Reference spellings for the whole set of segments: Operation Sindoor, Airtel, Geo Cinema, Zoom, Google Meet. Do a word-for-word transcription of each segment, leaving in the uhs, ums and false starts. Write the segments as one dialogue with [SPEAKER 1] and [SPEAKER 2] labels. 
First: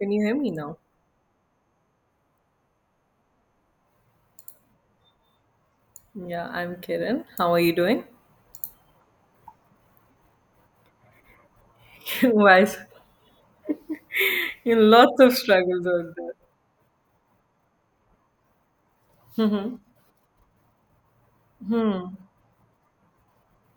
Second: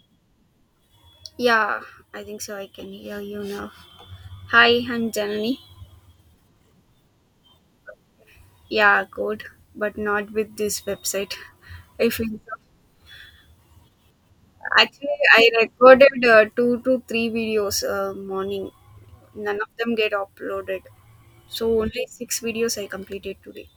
[SPEAKER 1] Can you hear me now?
[SPEAKER 2] Yeah, I think so. I can hear you now. Hi, I'm Janani.
[SPEAKER 1] Yeah, I'm Kiran. How are you doing?
[SPEAKER 2] Yeah, good, but not with this website. I feel so.
[SPEAKER 1] Why? is- You know, Lots
[SPEAKER 2] Actually,
[SPEAKER 1] of
[SPEAKER 2] I
[SPEAKER 1] struggles out
[SPEAKER 2] recorded
[SPEAKER 1] there.
[SPEAKER 2] uh, two to three videos uh, morning. None of
[SPEAKER 1] Mhm.
[SPEAKER 2] them get uploaded. So only
[SPEAKER 1] hmm
[SPEAKER 2] six videos I completed today.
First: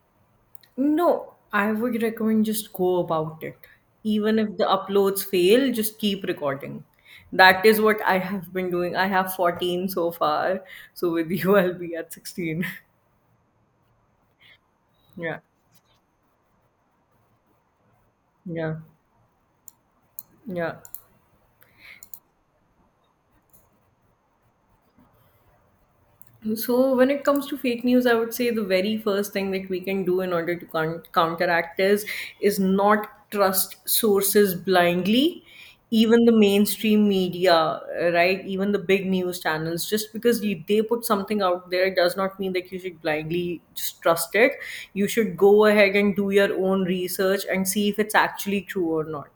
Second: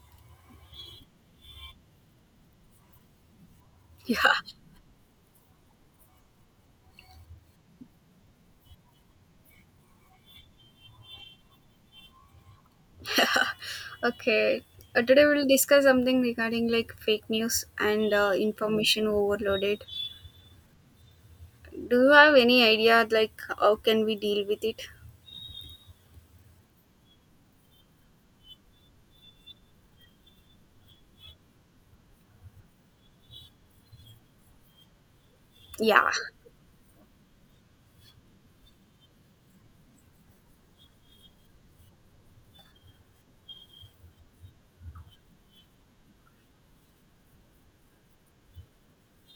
[SPEAKER 1] No, I would recommend just go about it.
[SPEAKER 2] Yeah.
[SPEAKER 1] Even if the uploads fail, just keep recording. That is what I have been doing. I have fourteen so far. So with you, I'll be at sixteen.
[SPEAKER 2] okay. Uh, today
[SPEAKER 1] Yeah,
[SPEAKER 2] we'll discuss something regarding like fake news and uh,
[SPEAKER 1] yeah,
[SPEAKER 2] information overloaded.
[SPEAKER 1] yeah.
[SPEAKER 2] Do you have any idea like how can we deal with it?
[SPEAKER 1] So, when it comes to fake news, I would say the very first thing that we can do in order to coun- counteract is is not trust sources blindly.
[SPEAKER 2] Yeah.
[SPEAKER 1] Even the mainstream media, uh, right? Even the big news channels, just because you, they put something out there does not mean that you should blindly just trust it. You should go ahead and do your own research and see if it's actually true or not.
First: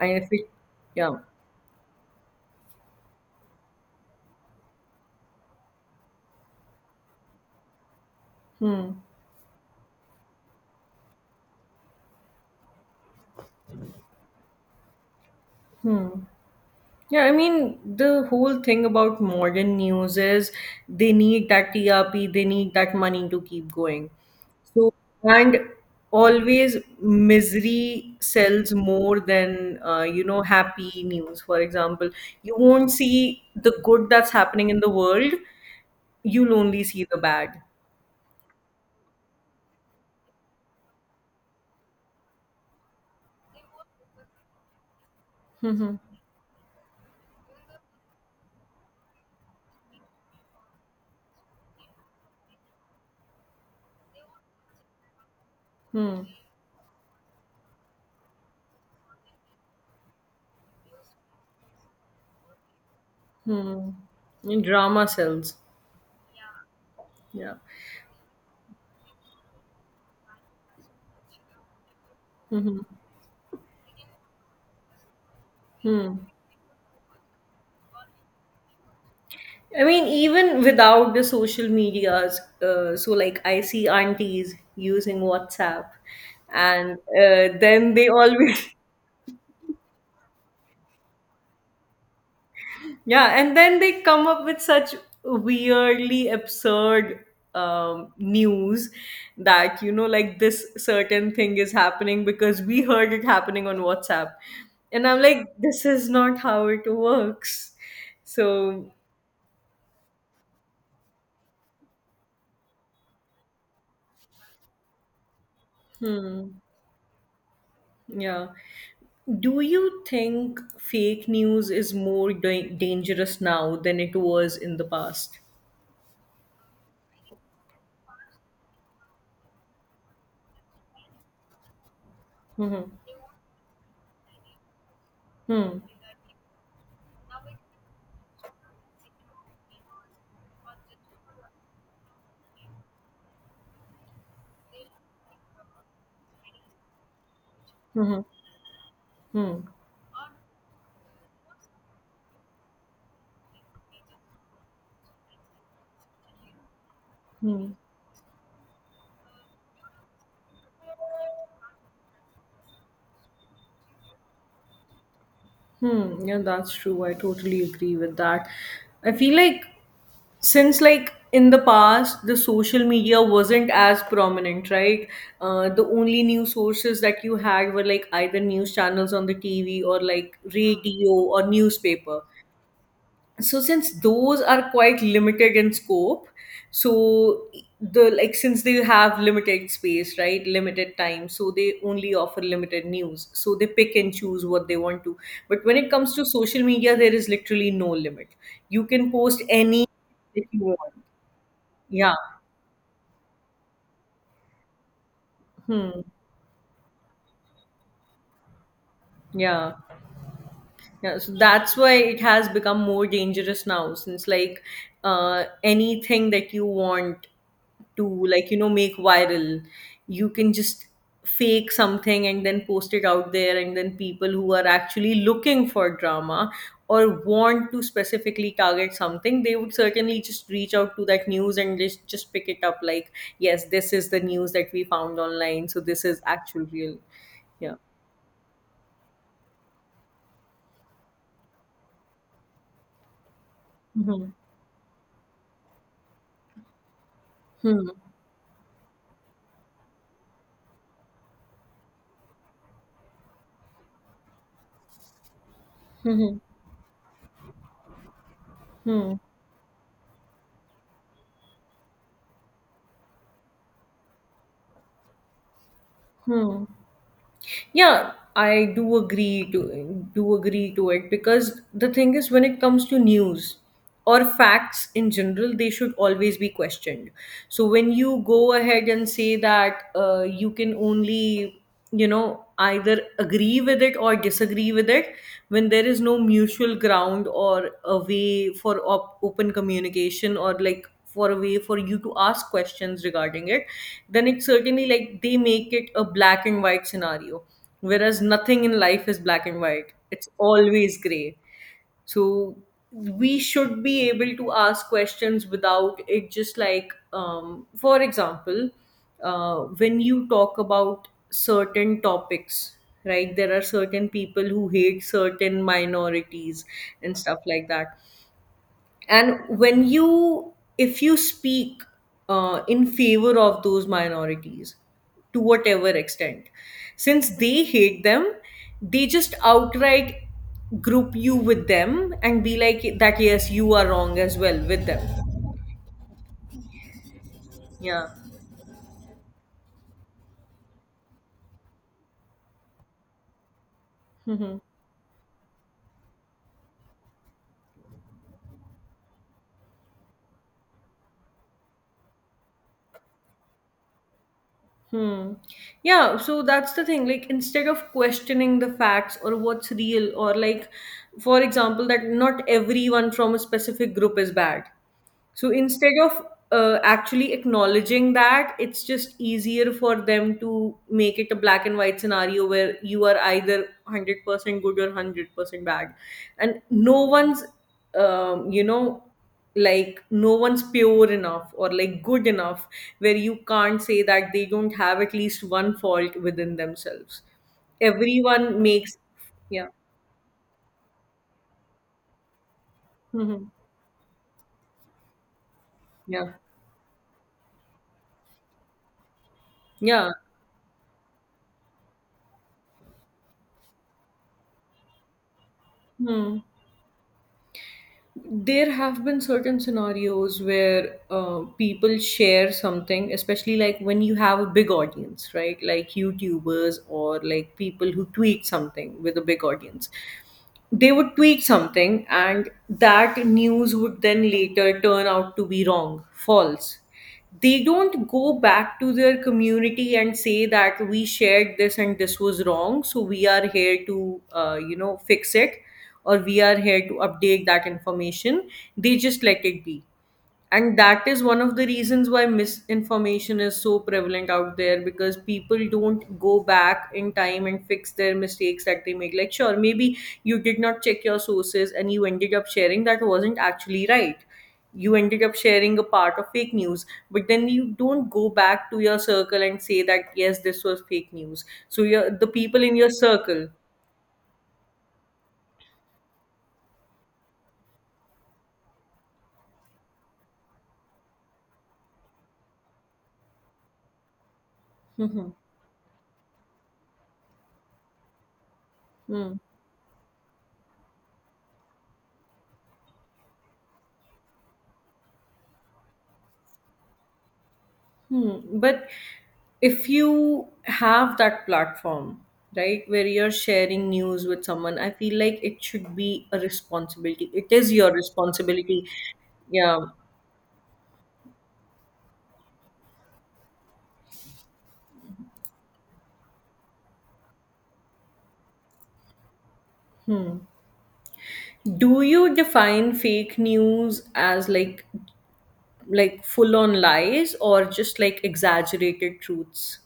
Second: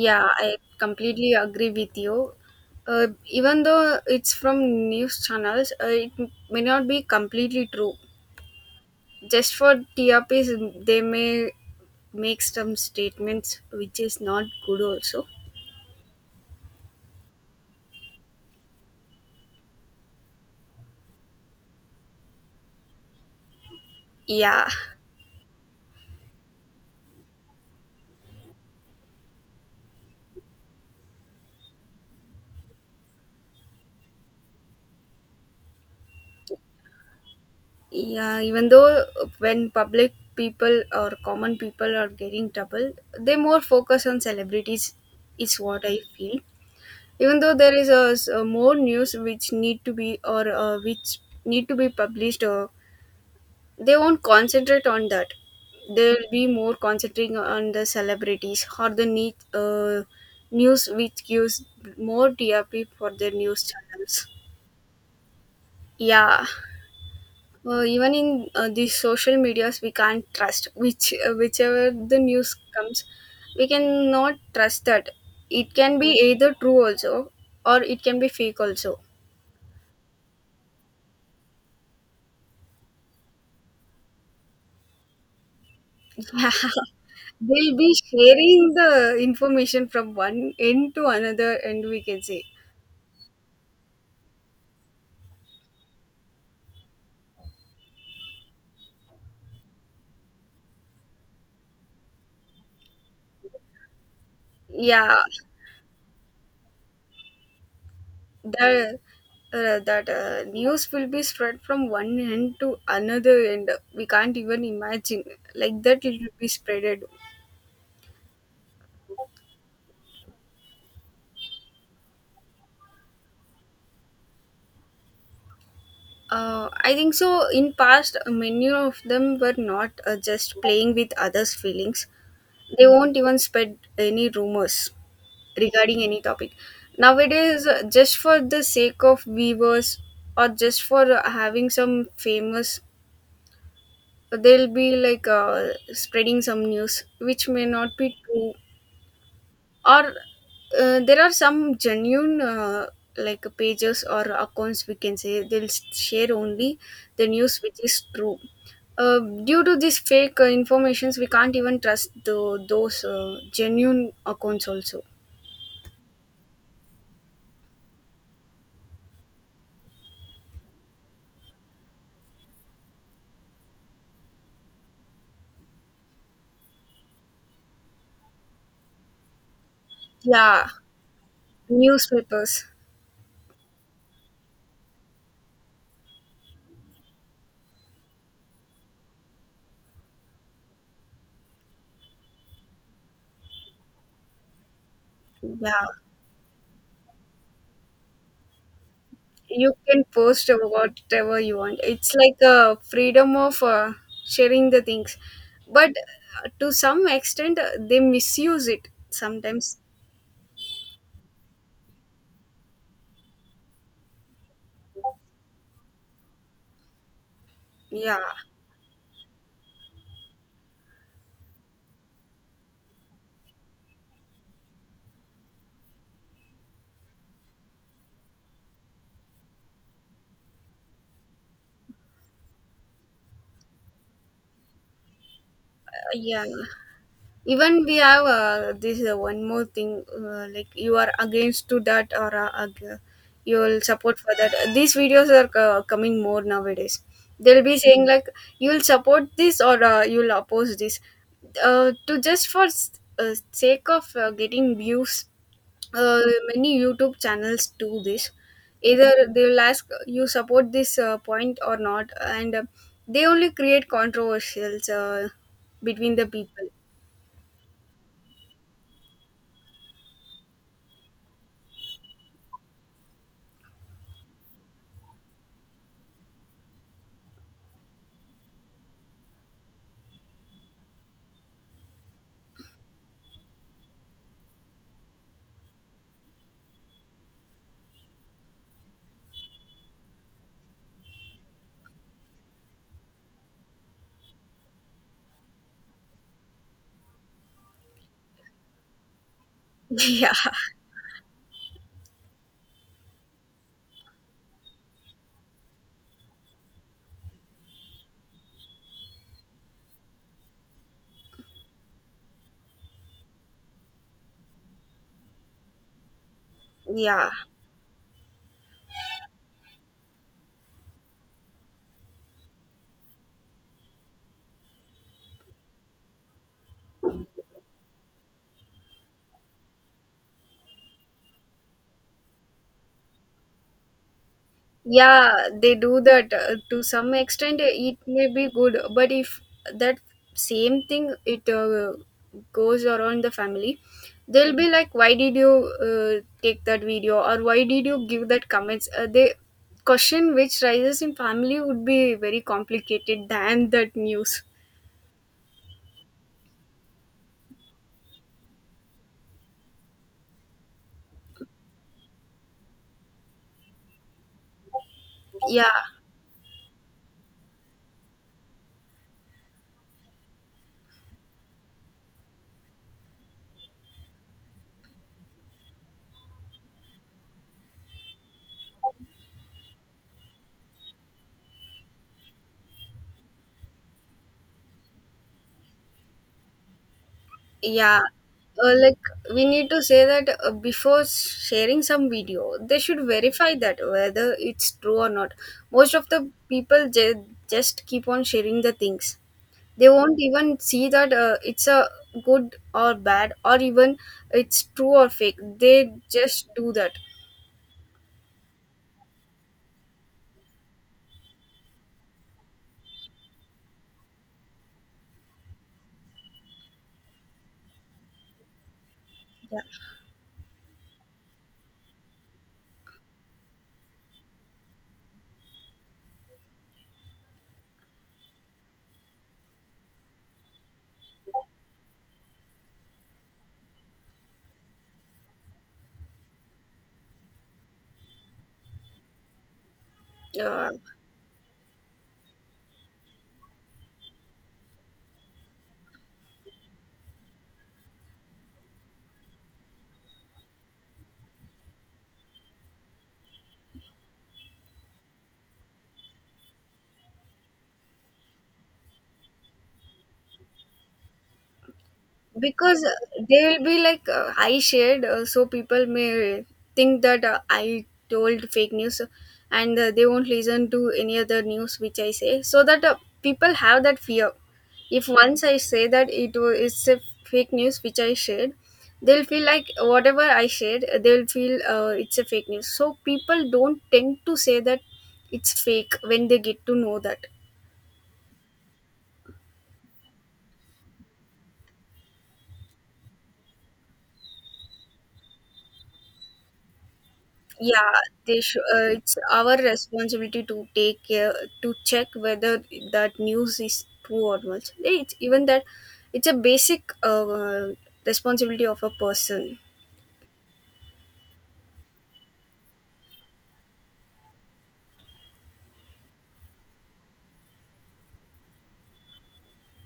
[SPEAKER 1] And if it,
[SPEAKER 2] I
[SPEAKER 1] yeah.
[SPEAKER 2] completely agree with you. Uh, even though it's from news channels, uh, it may not be completely true.
[SPEAKER 1] Hmm.
[SPEAKER 2] Just for T R Ps, they may make some statements which is not good also.
[SPEAKER 1] Hmm. Yeah, I mean, the whole thing about modern news is they need that T R P, they need that money to keep going.
[SPEAKER 2] Yeah,
[SPEAKER 1] So, and always misery sells more than, uh, you know, happy news. For example, you won't see the good that's happening in the world, you'll only see the bad.
[SPEAKER 2] yeah. Even though when public people or common people are getting trouble, they more focus on celebrities. Is what
[SPEAKER 1] hmm
[SPEAKER 2] I feel. Even though there is a, s- a more news which need to be or uh, which need to be published uh, they won't concentrate on that.
[SPEAKER 1] Hmm.
[SPEAKER 2] They'll be more concentrating on the celebrities or the need, uh, news which gives more T R P for their news
[SPEAKER 1] Hmm.
[SPEAKER 2] channels.
[SPEAKER 1] And drama sells.
[SPEAKER 2] Yeah,
[SPEAKER 1] Yeah.
[SPEAKER 2] uh, even in uh, these social medias we can't trust which uh, whichever the news
[SPEAKER 1] hmm
[SPEAKER 2] comes. We cannot trust that. It can be
[SPEAKER 1] Hmm.
[SPEAKER 2] either true also, or it can be fake also.
[SPEAKER 1] I mean, even without the social medias, uh, so like I see aunties using WhatsApp,
[SPEAKER 2] Yeah,
[SPEAKER 1] and uh,
[SPEAKER 2] they'll
[SPEAKER 1] then
[SPEAKER 2] be
[SPEAKER 1] they
[SPEAKER 2] sharing
[SPEAKER 1] always,
[SPEAKER 2] the information from one end to another end we can say.
[SPEAKER 1] yeah, and then they come up with such weirdly absurd um, news that, you know, like this certain thing is happening because we heard it happening on WhatsApp. And
[SPEAKER 2] Yeah,
[SPEAKER 1] I'm like, this is not how it works. So,
[SPEAKER 2] the uh, that uh, news will be spread from one end to another end. We can't even imagine like that it will be
[SPEAKER 1] hmm,
[SPEAKER 2] spreaded.
[SPEAKER 1] yeah. Do you think fake news is more da- dangerous now than it was in the past?
[SPEAKER 2] Uh, i think so in past many of them were not uh, just playing with others feelings. They
[SPEAKER 1] Mm-hmm.
[SPEAKER 2] won't even spread any rumors
[SPEAKER 1] Hmm.
[SPEAKER 2] regarding any topic. Nowadays uh, just for the sake of viewers, or just for uh, having some famous, they'll be like uh, spreading some news which may not
[SPEAKER 1] Hmm.
[SPEAKER 2] be
[SPEAKER 1] Hmm.
[SPEAKER 2] true.
[SPEAKER 1] Hmm.
[SPEAKER 2] Or uh, there are some genuine uh, like pages or accounts we can say they'll s- share only the news
[SPEAKER 1] Hmm.
[SPEAKER 2] which is true. uh, Due to these fake uh, informations we can't even trust the, those uh, genuine accounts also.
[SPEAKER 1] hmm. Yeah, that's true. I totally agree with that. I feel like, since like in the past the social media wasn't as prominent, right? Uh, the only news sources that you had were like either news channels on the T V or like
[SPEAKER 2] Yeah,
[SPEAKER 1] radio or newspaper.
[SPEAKER 2] newspapers.
[SPEAKER 1] So since those are quite limited in scope, so the like since they have limited space, right, limited time, so they only offer limited news, so they pick and choose what they want to. But when
[SPEAKER 2] Yeah,
[SPEAKER 1] it comes to social media there is literally no limit. You can post
[SPEAKER 2] you
[SPEAKER 1] any
[SPEAKER 2] can
[SPEAKER 1] that
[SPEAKER 2] post
[SPEAKER 1] you want.
[SPEAKER 2] whatever you want. It's
[SPEAKER 1] Yeah.
[SPEAKER 2] like a freedom of uh, sharing the things. But
[SPEAKER 1] Hmm.
[SPEAKER 2] uh, to some extent uh, they misuse it
[SPEAKER 1] Yeah.
[SPEAKER 2] sometimes.
[SPEAKER 1] Yeah, so that's why it has become more dangerous now, since like uh, anything that you want
[SPEAKER 2] Yeah,
[SPEAKER 1] to, like, you know, make viral, you can just fake something and then post it out there, and then people who are actually looking for drama or want to specifically target something, they would certainly just reach out to that news and just just pick it up like, yes, this is the news that we found online, so this is
[SPEAKER 2] yeah.
[SPEAKER 1] actual real. Yeah.
[SPEAKER 2] Even we have uh, this uh, one more thing uh, like you are against to that, or uh, ag- you will support
[SPEAKER 1] Hmm.
[SPEAKER 2] for that. These videos are uh, coming more nowadays. They'll be
[SPEAKER 1] Hmm.
[SPEAKER 2] saying like you'll support this, or uh, you'll oppose this uh, to just for s- uh, sake of uh, getting views. uh,
[SPEAKER 1] Hmm.
[SPEAKER 2] Many YouTube channels do this. Either
[SPEAKER 1] Hmm.
[SPEAKER 2] they'll ask you support this uh, point or not, and uh, they only create controversials uh, between the
[SPEAKER 1] Hmm.
[SPEAKER 2] people.
[SPEAKER 1] Yeah, I do agree to do agree to it, because the thing is when it comes to news or facts in general, they should always be questioned. So when you go ahead and say that uh, you can only, you know, either agree with it or disagree with it, when there is no mutual ground or a way for op- open communication, or like for a way for you to ask questions regarding it, then it's certainly like they make it a black and white scenario, whereas nothing in life is black and white, it's
[SPEAKER 2] Yeah,
[SPEAKER 1] always gray. So we should be able to ask questions without it, just like um, for example, uh, when you talk about certain topics, right, there are certain people who hate certain minorities and
[SPEAKER 2] yeah.
[SPEAKER 1] stuff like that. And when you if you speak uh, in favor of those minorities, to whatever extent, since they hate them, they just outright group you with them and be like that, yes, you are wrong as well with them.
[SPEAKER 2] Yeah, they do that uh, to some extent. uh, It
[SPEAKER 1] Yeah.
[SPEAKER 2] may be good, but if that same thing it uh, goes around the family, they'll
[SPEAKER 1] Hmm.
[SPEAKER 2] be like, "Why did you uh, take that video?" or "Why did you give that comments?" Uh, they question which rises in family would be very complicated than that news.
[SPEAKER 1] Hmm. Yeah, so that's the thing. Like, instead of questioning the facts or what's real, or like, for example, that not everyone from a specific group is bad. So
[SPEAKER 2] Yeah,
[SPEAKER 1] instead of uh, actually acknowledging that, it's just easier for them to make it a black and white scenario where you are either one hundred percent good or one hundred percent bad. And no one's, um, you know, like no one's pure enough or like good enough, where you can't say that they don't have at least one fault within themselves.
[SPEAKER 2] yeah,
[SPEAKER 1] Everyone
[SPEAKER 2] uh, like
[SPEAKER 1] makes,
[SPEAKER 2] we
[SPEAKER 1] yeah.
[SPEAKER 2] need to say that uh, before sharing some video, they should
[SPEAKER 1] Hmm.
[SPEAKER 2] verify that whether it's true or not. Most of the
[SPEAKER 1] Yeah.
[SPEAKER 2] people ju- just keep on sharing the things. They
[SPEAKER 1] Yeah.
[SPEAKER 2] won't even see that uh, it's a good or bad or even it's true or fake. They
[SPEAKER 1] Hmm.
[SPEAKER 2] just do that.
[SPEAKER 1] There have been certain scenarios where uh, people share something, especially like when you have a big audience, right, like youtubers or like people who tweet something with a big audience. They would tweet something and that news would then later turn out to be wrong, false. They don't go back to their community and say that we shared this and this was wrong, so we are here to uh, you know, fix it or we are here to update that information. They just let it be.
[SPEAKER 2] Yeah. Uh,
[SPEAKER 1] And that is one of the reasons why misinformation is so prevalent out there, because people don't go back in time and fix their mistakes that they make. Like, sure, maybe you did not check your sources and you ended up sharing that wasn't actually right, you ended up sharing a part of fake news, but then you don't go back to your circle and say that yes, this was fake news, so your the people in
[SPEAKER 2] because
[SPEAKER 1] your
[SPEAKER 2] they
[SPEAKER 1] circle
[SPEAKER 2] will be like uh, I shared, uh, so people may think that uh, I told fake news, and uh, they won't listen to any other news which I say. So that uh, people have that fear. If
[SPEAKER 1] Mhm.
[SPEAKER 2] once I say that it is a fake news which I shared,
[SPEAKER 1] Hmm.
[SPEAKER 2] they'll
[SPEAKER 1] Hmm.
[SPEAKER 2] feel like whatever I shared uh, they'll feel uh, it's a fake news, so people don't tend to say that it's fake when they get to know that.
[SPEAKER 1] Hmm. But if you have that platform, right, where you're sharing news with someone, I feel like it should be a responsibility. It is your
[SPEAKER 2] Yeah, they should uh,
[SPEAKER 1] responsibility.
[SPEAKER 2] it's our
[SPEAKER 1] Yeah.
[SPEAKER 2] responsibility to take care, to check whether that news is true or not. Yeah, it's even that it's a basic uh, responsibility of a person.
[SPEAKER 1] Do you define fake news as like like full on lies or just like exaggerated truths?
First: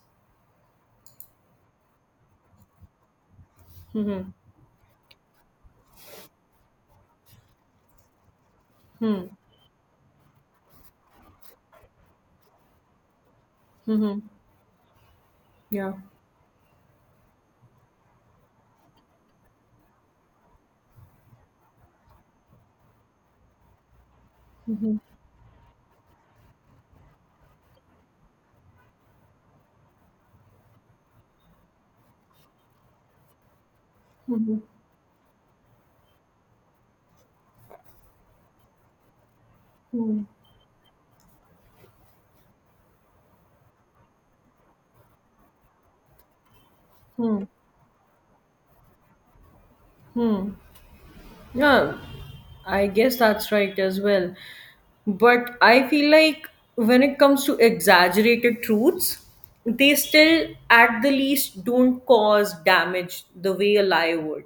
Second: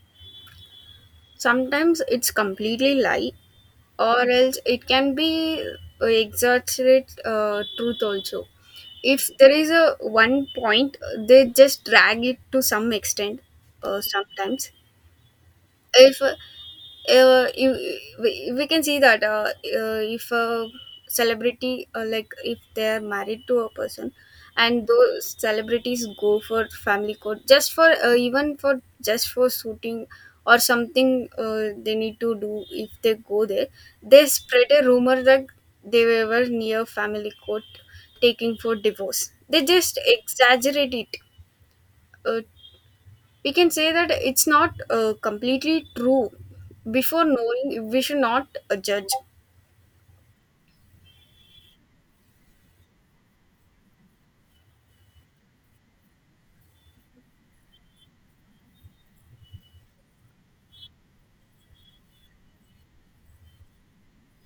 [SPEAKER 2] Sometimes it's completely lie, or
[SPEAKER 1] Mm-hmm.
[SPEAKER 2] else it can be uh, exaggerate uh, truth also.
[SPEAKER 1] Hmm.
[SPEAKER 2] If there is a one point, they just drag it to some extent uh,
[SPEAKER 1] Mm-hmm.
[SPEAKER 2] sometimes.
[SPEAKER 1] Yeah.
[SPEAKER 2] If uh, you, we, we, can see that uh, uh, if a celebrity uh, like if they are married to a person, and
[SPEAKER 1] Mm-hmm.
[SPEAKER 2] those celebrities go for family court just for uh, even for just for shooting or something uh, they need to do, if they go there they
[SPEAKER 1] Mm-hmm.
[SPEAKER 2] spread a rumor that they were near family court taking for divorce. They just
[SPEAKER 1] Hmm.
[SPEAKER 2] exaggerate it. uh, we can say that it's not uh, completely true. Before
[SPEAKER 1] Hmm.
[SPEAKER 2] knowing we should not uh, judge.
[SPEAKER 1] Hmm. Yeah, I guess that's right as well. But I feel like when it comes to exaggerated truths, they still, at the least, don't cause damage the way a lie would,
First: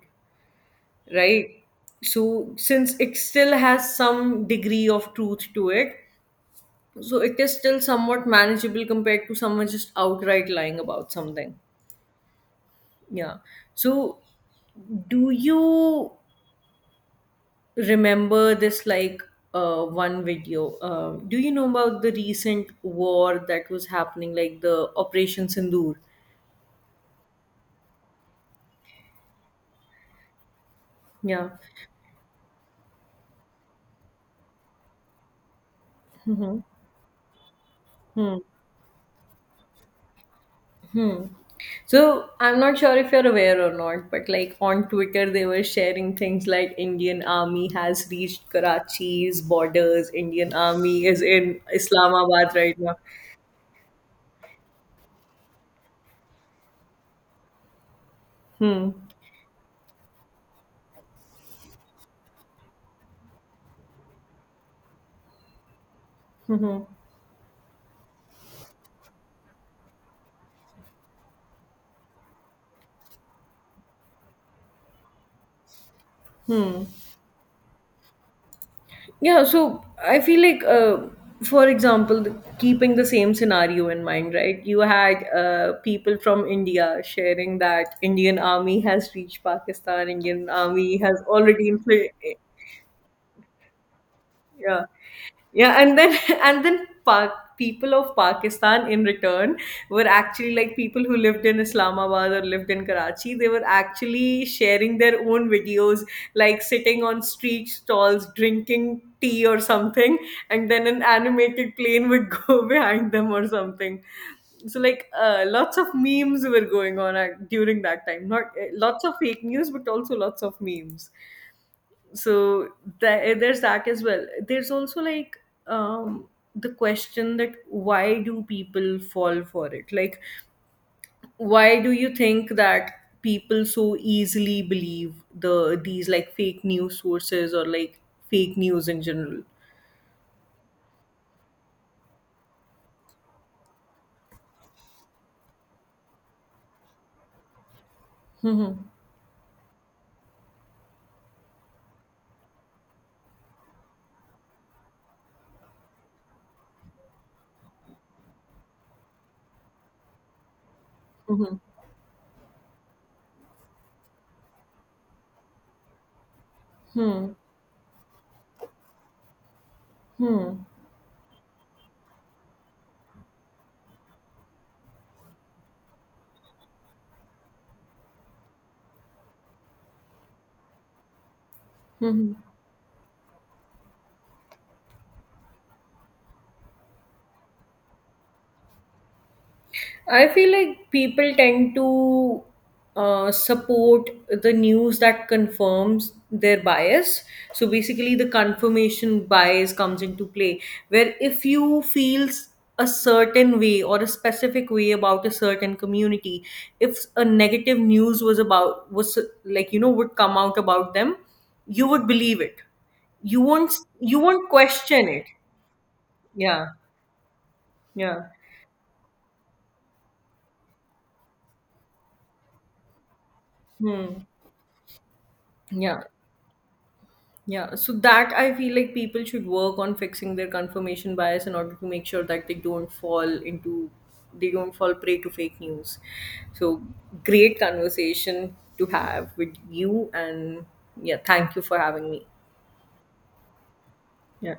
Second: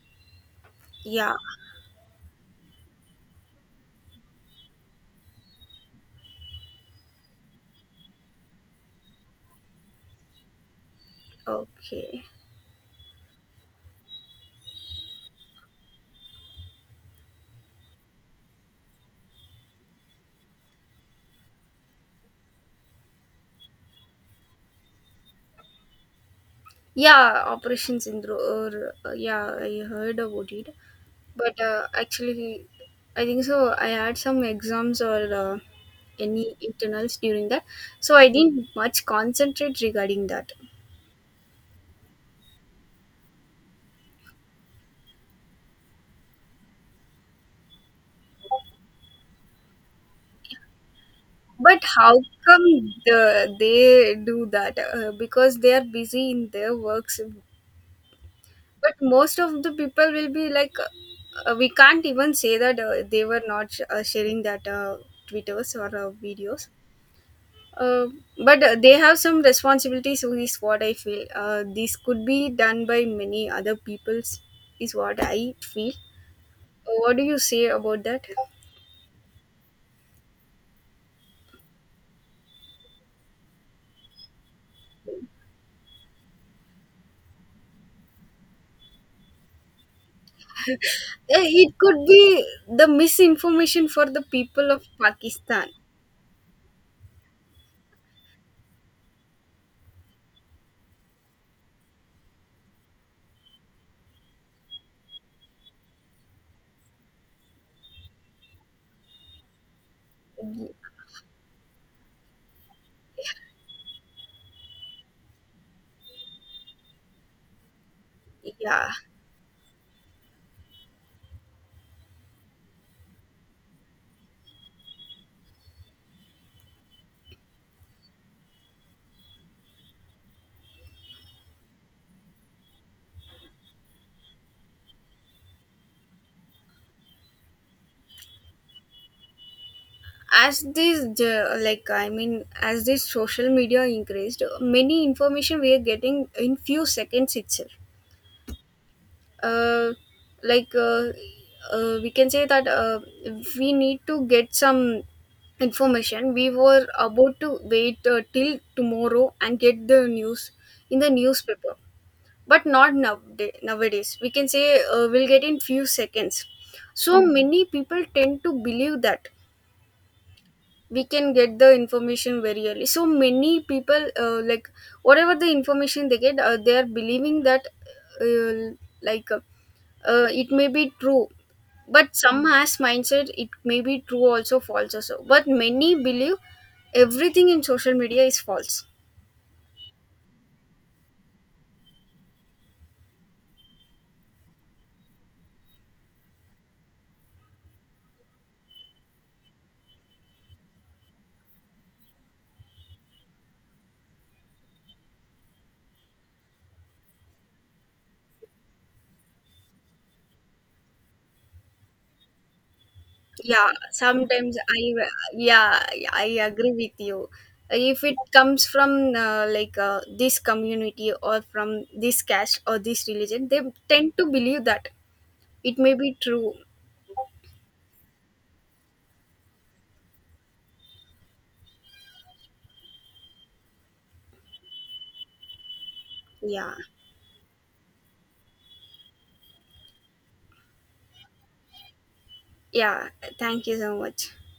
[SPEAKER 2] Yeah,
[SPEAKER 1] right? So, since it still has some degree of truth to it, so it is still somewhat manageable compared to someone just outright lying about something.
[SPEAKER 2] okay.
[SPEAKER 1] Yeah. So, do you remember this like uh, one video. Uh, do you know about the recent war that was happening, like the Operation Sindoor?
[SPEAKER 2] Yeah, Operation Syndrome, or uh, yeah, I heard about it.
[SPEAKER 1] Yeah.
[SPEAKER 2] But uh, actually I think so I had some exams or uh, any
[SPEAKER 1] Hmm.
[SPEAKER 2] internals during that, so I
[SPEAKER 1] Hmm.
[SPEAKER 2] didn't much concentrate regarding that.
[SPEAKER 1] Hmm. So I'm not sure if you're aware or not, but like on Twitter, they were sharing things like Indian Army has reached Karachi's borders. Indian Army is in
[SPEAKER 2] But how
[SPEAKER 1] Islamabad
[SPEAKER 2] come
[SPEAKER 1] right now.
[SPEAKER 2] the, they do that uh, because they are busy in their works.
[SPEAKER 1] Hmm.
[SPEAKER 2] But most of the people will be like uh, we can't even say that uh, they were not sh- uh, sharing that uh, twitters or uh, videos.
[SPEAKER 1] Hmm.
[SPEAKER 2] uh, but uh, they have some responsibilities is what I feel. Uh, this could be done by many other peoples is what I feel.
[SPEAKER 1] Hmm.
[SPEAKER 2] Uh, what do you say about that?
[SPEAKER 1] Yeah, so I feel like, uh, for example, the, keeping the same scenario in mind, right? You had uh, people from India sharing that Indian army has reached Pakistan, Indian army has
[SPEAKER 2] Uh, it
[SPEAKER 1] already
[SPEAKER 2] could
[SPEAKER 1] infl-
[SPEAKER 2] be the misinformation for the people of
[SPEAKER 1] yeah.
[SPEAKER 2] Pakistan.
[SPEAKER 1] Yeah, and then and then Pak people of Pakistan in return were actually like people who lived in Islamabad or lived in Karachi. They were actually sharing their own videos, like sitting on street stalls, drinking tea or something, and then an animated plane would go behind them or something. So like uh, lots of memes were going on at, during that time. Not uh,
[SPEAKER 2] Yeah,
[SPEAKER 1] lots of fake news, but also lots of memes. So the, there's that as well. There's also like um the question that, why do people fall for it? Like why do you think that people so easily believe the these like fake news sources, or like fake news in general?
[SPEAKER 2] as this the- like I mean, as this social media increased, many information we are getting in few seconds itself.
[SPEAKER 1] Hmm.
[SPEAKER 2] uh, like uh, uh, we can say that uh, we need to get some information. We were about to wait uh, till tomorrow and get the news in the
[SPEAKER 1] Hmm.
[SPEAKER 2] newspaper, but not now. Nowadays we can say uh, we'll get in few seconds. So Mm.
[SPEAKER 1] Hmm.
[SPEAKER 2] many people tend to believe that
[SPEAKER 1] Hmm. Hmm.
[SPEAKER 2] we can get the information very early. So many people uh, like whatever the information they get uh, they are believing that uh, like uh, uh, it may be true. But
[SPEAKER 1] Hmm.
[SPEAKER 2] some has mindset it may be true also, false also. But many believe everything in social media is false.
[SPEAKER 1] I feel like people tend to uh, support the news that confirms their bias. So basically, the confirmation bias comes into play, where if you feel s- a certain way or a specific way about a certain community, if a negative news was about was, like you know, would come out about them, you would believe it. You
[SPEAKER 2] Yeah,
[SPEAKER 1] won't you won't
[SPEAKER 2] sometimes I,
[SPEAKER 1] question it.
[SPEAKER 2] yeah, I
[SPEAKER 1] Yeah,
[SPEAKER 2] agree with you. If it
[SPEAKER 1] yeah,
[SPEAKER 2] comes from uh, like uh, this community or from this caste or this religion, they tend
[SPEAKER 1] hmm.
[SPEAKER 2] to believe that it may
[SPEAKER 1] Yeah.
[SPEAKER 2] be true.
[SPEAKER 1] Yeah, so that I feel like people should work on fixing their confirmation bias in order to make sure that they don't fall into they don't fall prey to fake news.
[SPEAKER 2] Yeah.
[SPEAKER 1] So great conversation to have with you and yeah, thank you for having me.
[SPEAKER 2] Yeah. Thank you so much.
[SPEAKER 1] Yeah.